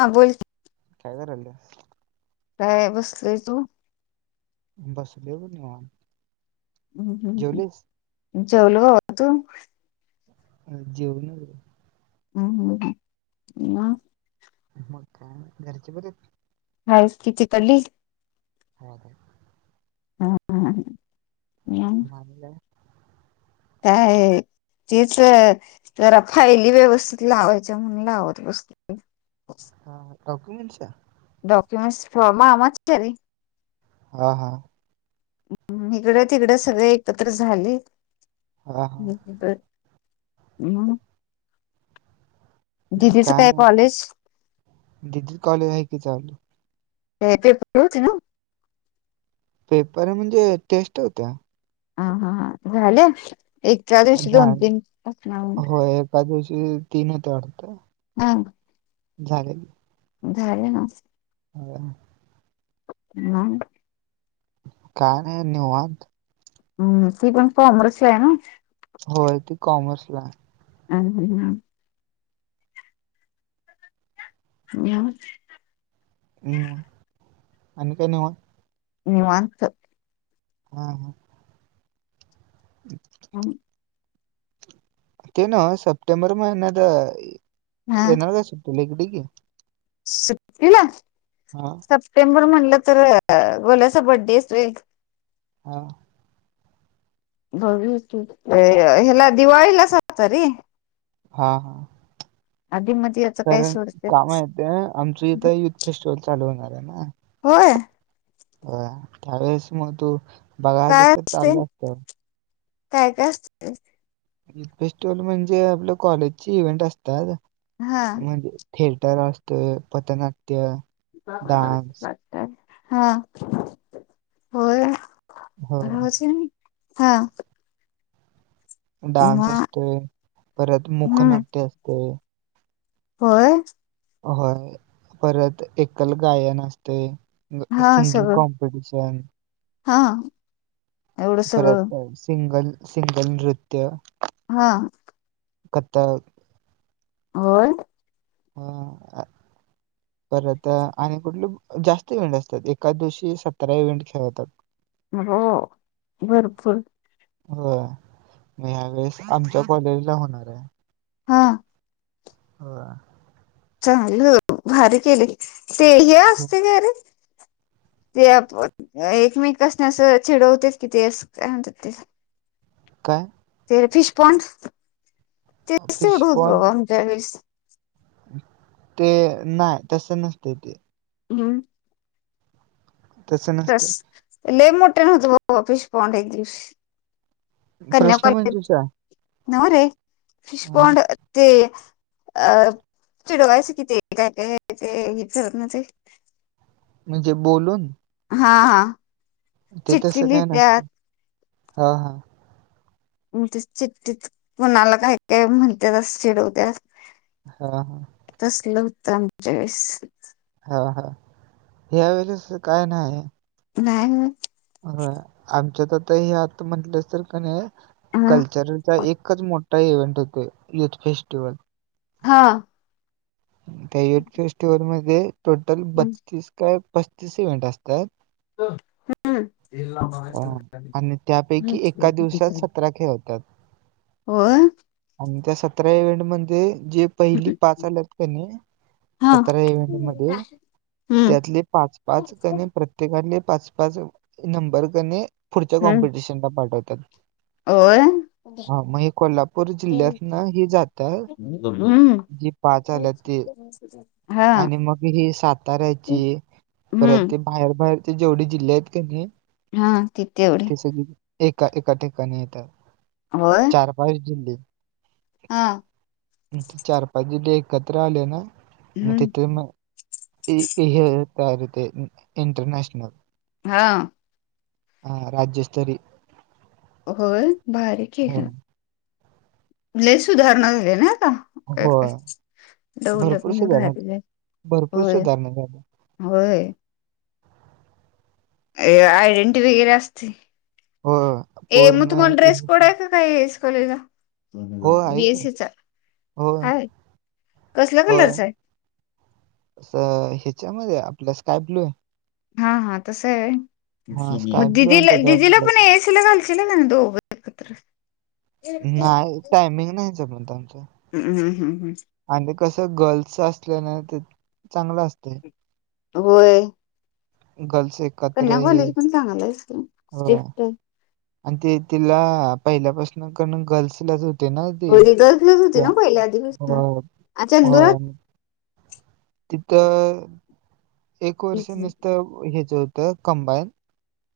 हां बोल. काय कराल्यास. काय बसलोय तू. बसलोय बघ निवांत. हम जेवलीस? हम, जेवलो बाबा तू. जेवून चं बघं. हम हम हम मग. मग काय, घरचे बरेत. हायच की तिकडली. [unintelligible] हा हा. मग आणि काय. काय तेच, जरा फायली व्यवस्थित लावायच्या म्हणून लावत बसलो. हा, डॉक्युमेंट च्या. डॉक्युमेंटस फॉर्म, मामाच्या रे. हा हा. ह, हिकडं तिकडं सगळे एकत्र झाले. हा हा मं. काय नाही बघ, दिदिच कॉलेज आहे की चालु. ते पेपर होते नवं. पेपर म्हणजे, टेस्ट होत्या. हा हा हा, झाल्या एका दिवशी दोन तीन असणार. त्या दिवशी तीन होत्या वाटतं. आ. झाल्या की. झाल्या नवं. [unintelligible] नाय. काय नाही निवांत. हम्म, ती पण कॉमर्स ची आहे नवं. होय ती कॉमर्सलाय. [unintelligible] [unintelligible] हम आणी काय नीवांत् निवांत. हा हा. [unintelligible] हम. ते नं सप्टेंबर महिन्यातं हा येणार असतील इकडं की. सुट्टीला. हा. सप्टेंबर म्हणलं तर गोल्याचा बड्डे येस्तोय. हा. [unintelligible] ह्याला दिवाळीलाच आल्तारे. हा हा. आदी म त्यात. कारण कामं येतं आमचइथं युथ फेस्टिवल चालू होणाराय ना. होय. हां त्यावेस मंग तू बघालीस काय तर असते, चाललं असतं काय काय असते त्यात. युथ फेस्टिवल म्हणजे आपलं कॉलेजची इव्हेंट असतात, हा म्हणजे थिएटर असतोय पथनाट्यं हा होय. हो [unintelligible] हा. डान्स म असतोय, परत हम्म मुखनाट्य असते. होय. होय परत एकल गायन असते. हा सिंगिंग सगळं कॉम्पिटिशन. हा एवढं सगळं परत सिंगल, सिंगल नृत्य. हा. कत्तक. होय. हां अ. परत आणि कुठले जास्त इव्हेंट असत्यात, एकाच दिवशी सतरा इव्हेंट खेळतात. हो भरपूर. हो म ह्या वेळेस आमच्या कॉलेजला होणाराय. हा. हो चालहो भारी केले ते हे मग असते कायरे ते आप व एकमेकासनी असं चिडवत्यात कि ते असं काय म्हणत्यात तेला. काय? ते फिशपॉंड ते फिश [unintelligible] पण बाबा आमच्या वळेस. ते नाय तसं नसतंय ते. हम्म. तसं तस नसते लय मोठ्यानं होतं बाबा फिशपॉंड एक दिवस् कन्या प्रश्न कॉलेज, मंजुषा हो रे हा फिषपाॅंड ते अ चिडवायचं कि ते काय काय [unintelligible] ते. म्हणजे बोलून. हा हा. ते तसं चिठ्ठी काय लिहित्यात नसतं, हा हा. म्हग चिट्टीत, कूणाला काय काय म्हणत्यात असं चिडवत्या हा हा. तसलं हुतं आमच्या वेळेस. हा हा, या वेळेस काय नाई. नाय वय. होय, आमच्यात आता हे आता म्हंटलस तर क नाही, हा कल्चरल चा एकच मोठा इव्हेंट होतोय, युथ फेस्टिवल. हां. त्या युथ फेस्टिवल मध्ये, टोटल काय बस्तीस काय पस्तीस इव्हेंट असत्यात ह हम्म. हे लावा अ, आणि त्यापैकी एका दिवसात सतरा खेळ होत्यात. होय. आणि त्या सतरा इव्हेंट मध्ये, जे पहिली पाच आल्यात क नाही, हा सतरा इव्हेंट मध्ये हम्म त्यातले पाच पाच क नी प्रत्ये प्रत्येकानि पाच पाच नंबर क णी, पुढच्या हम्म कॉम्पिटिशनला पाठवत्यात. होय. हा, मग हे कोल्हापूर हम्म जिल्ह्यातनं हि जात्यात, जी पाच आल्यात ते, हा आणि मग ही साताऱ्याची हम्म. बाहेर बाहेर चे जेवढे जिल्हे हायत क नी हा, ते तेव्ह सगळी, एका एका ठिकाणी येत्यात. होय. चार पाच जिल्हे हां. म ते चार पाच जिल्हे एकत्र आले ना, मग हम्म तिथे मग इ हे तयार हुतय, इंटरनॅशनल. हां. हा राज्यस्तरी होय, भारी हो केलं. लय सुधारणा झाल्या नाय आता. काय हो काय, दौलत भरपूर न बाहेर सुधारणा दिलय, भरपूर होय. सुधारणा झाल्या होय. ए आयडेंटि वगैरे असती, हो ए मग पूर्ण तुम्हाला ड्रेस कोड युनिफॉर्म आहे का काय एस कॉलेज ला? हो आहे की बीएससीचा, हो हाय,, कसल्या कलरचा हाय? असं ह्याच्यामध्ये आय, आपलं स्काय ब्लू हाय. हा हा तसं हाय हा व्हय, स्काय मग ब्लू आणि दिदीला त्याच्या दिदीला पण ए येस तिला घालशीला का नाही दोघ एकत्र नाय ओ, टायमिंग नाही जमत आमचं. हम्म हम्म हम्म. आणि कसं गर्ल्सच असलना ते, चांगलं असतय. होय. गल्स एक कन्या कॉलेज पण चांगल आहेच की हो स्ट्रिक्ट आहं. आणि ते तिला पहिल्यापासन कण गर्ल्सलाच होती. ते नाही ते होय रिगर्सलाच होती हो ना पहिल्या आधीपासून आ चंदुरात होय. तिथं एक वर्ष नुसतं हेच होतं कंबाईन,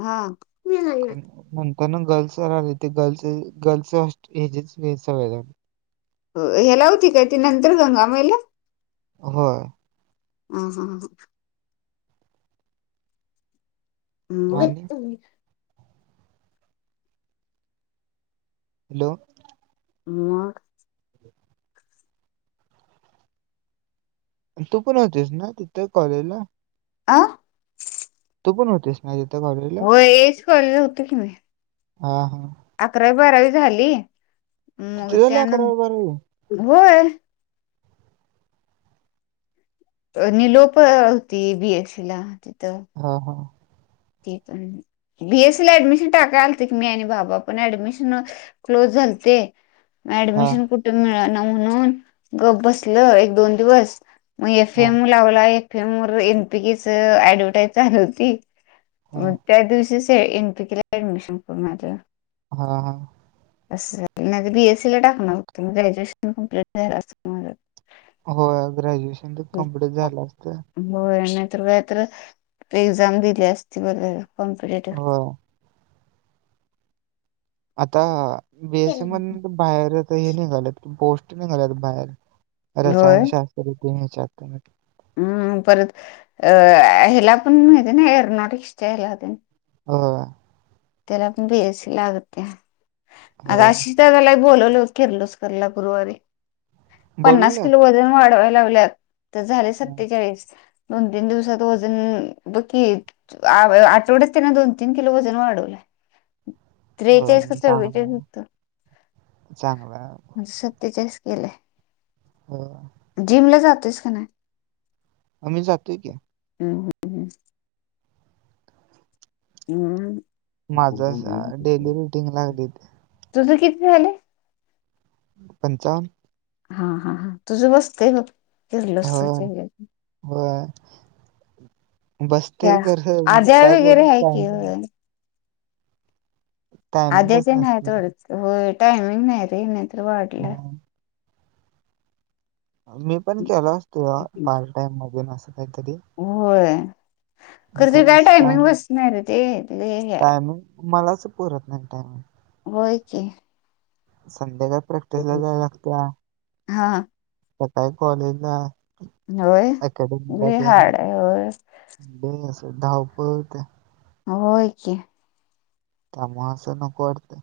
हा. नंतर न गर्ल्स राहिले ते गर्ल्स गर्ल्स हो हेजिस व सवय लागली. हो हेला होती काय ती नंतर गंगा मएला? होय. ह् हम हम आणि हम् [inaudible] हॅलो मग? [unintelligible] तू पण होतीस ना तिथं कॉलेजला? आं तू पण होतीस ना तिथं कॉलेजला? एज कॉलेजला होतो की मी. हा हा अकरावी बारावी झाली. मग तिथे झाली त्यानंतर अकरावी बारावी? होय. प निलोप होती तिथं बीएससी ला तिथं. हा हा ती पण, बीएससी ला ऍडमिशन टाकाय आलतो की मी आणि बाबा पण ऍडमिशन क्लोज झालते. म हां, ऍडमिशन कुठं मिळना म्हणून गप बसलं एक दोन दिवस, मग एफ हां, एम लावला एफ एम वर एनपीकीचं ऍडव्हर्टाईज चालु होती. म हां. त्या दिवशीच एनपीकीला ऍडमिशन करून आलं. हा हा असं नाहीतर बीएसीला टाकणार होतो मी ग्रॅज्युएशन कंप्लीट झालं असतं माझं. होय ग्रॅज्युएशन तर कमप्लीट झालं असत. होय नाहीतर काय तर एक्झाम दिली असती बरं झालं कॉम्पिटेटिव्ह, होय. आता बीएससी मधनं तूम बाहेर आता हे निघाल्यात की निघाल्यात होय रसायनशास्त तरी तीन हेच्या. [inaudible] हम्म परत अ ह्याला पण माहिती हे ना एरोनॉटिक्सच्या हेला तेण? होय. त्याला पण बीएससी लागतीया आग होय. अशी, त्या त्याला बोलवल किरलोसकरला गुरुवारी पन्नास बोलवल्यात? किलो वजन वाढवाय लावल्यात झालेय हं. सतेचाळीस, दोन तीन दिवसात वजन बघकी आठवड्यात त्यांने दोन तीन किलो वजन वाढवलं. होय, त्रेचाळीस का मग चांगलं चव्वेचाळीस आहे, हूतं चांगलं आहे. म सत्तेचाळीस केलंय. हो. जिम ला जातोस का नाय. आम्ही जातोय की, हम हम [inaudible] हम्म हम्म [inaudible] माझ डेली रुटीन ला [unintelligible] तुझ कि ती झाले. पंचावन. हा हा हा तुझं बसतंय बघ किर्लोस्कर च्या हेज्यात. हो त्या बसतोय खरं मग आद्या काय करू वगैरे आहे की काम टायमिंगच आध्याच नाही नसते. थोडंच हो टायमिंग नाही रे नाही तर वाढला. हां. मी पण केल असतो, पार्ट टाइम मधून असं काहीतरी होय खरं ते काय खरंच टायमिंग टाईम बसत नाय गं ते, हे होतय. टायमिंग मलाच पुरत नाय टाइमिंग. व्हय की. संध्याकाळच. हा सकाळी कॉलेज ला होय अकॅडमी लय मध्ये, हार्ड आहे होय हो असं धावपळ होय की, त्यामुळे असं नको वाटतंय.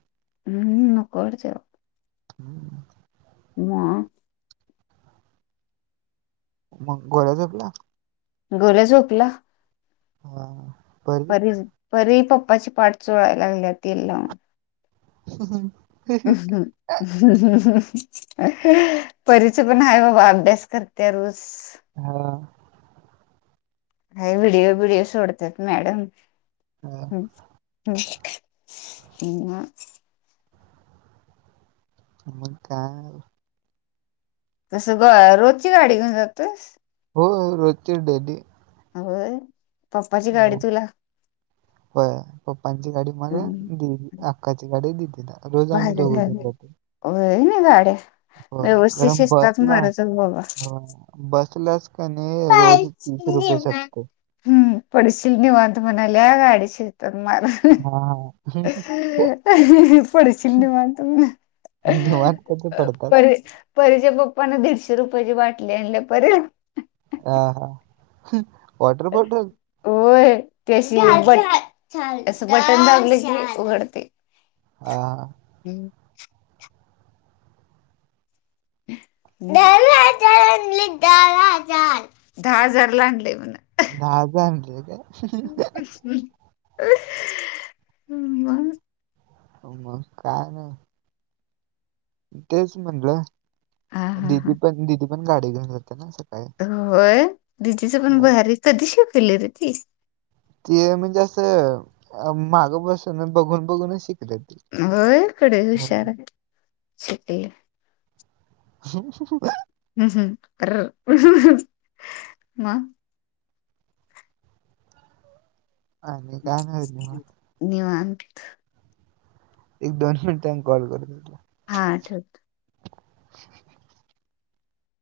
हम्म नको वाटतंय. हम्म वा [unintelligible] मग गोळ्या [unintelligible] गोल्या झोपला. हा आं परी, परी पप्पा ची पाठ चोळायला लागल्या तेल लावून. ह हं ह हम परीच पण हाय बाबा, अभ्यास करत्या रोज. हा का हाय व्हिडिओ बिडिओ सोडत्यात मॅडम. हा ह [unintelligible] मग काय तर. कसं अ रोजची गाडी घेऊन जातोस? हो रोजची डेली. अव पप्पाची गाडी तुला हो पप्पांची गाडी मला. अक्काची गाडी दीदीला. भारी झालंय होय ना गाड्या होय व्यवस्थित कारण शिस्तात बसला माराज बसलाच कणाय नाही रोज तीस रुपये साठी. हुं पडशील निवांत म्हणाल्या गाडी शिस्तात मार. हा पडशील निवांत म्हण. निवांत कधी पडतात परेच्या पप्पाना दीडशे रुपयाची बाटली आणल्या परे हा हा. हम्म. होय त्याशी हा बट. [unintelligible] असं बटन दाबले की उघडते. आं हम्म. दहा हजारला आणलंय म्हणे. दहा हजार आणले काय? [unintelligible] म. मग काय नाय. तेच म्हणलंय हा हा हा दीदी पण दिदी पण गाडी घेऊन जाते ना स वय दीदीचं पण भारी कधी शिकली रे ती. तिय म्हणजे असं अ मागं बसून बघून बघून शिकलं ती. होय कडे हुशार आहे सिटीले. [unintelligible] हम्म हम्म [unintelligible] म. आणि काय नाही मग. निवांत एक दोन मिंट्याने कॉल करतो तुला. हा ठेवतो.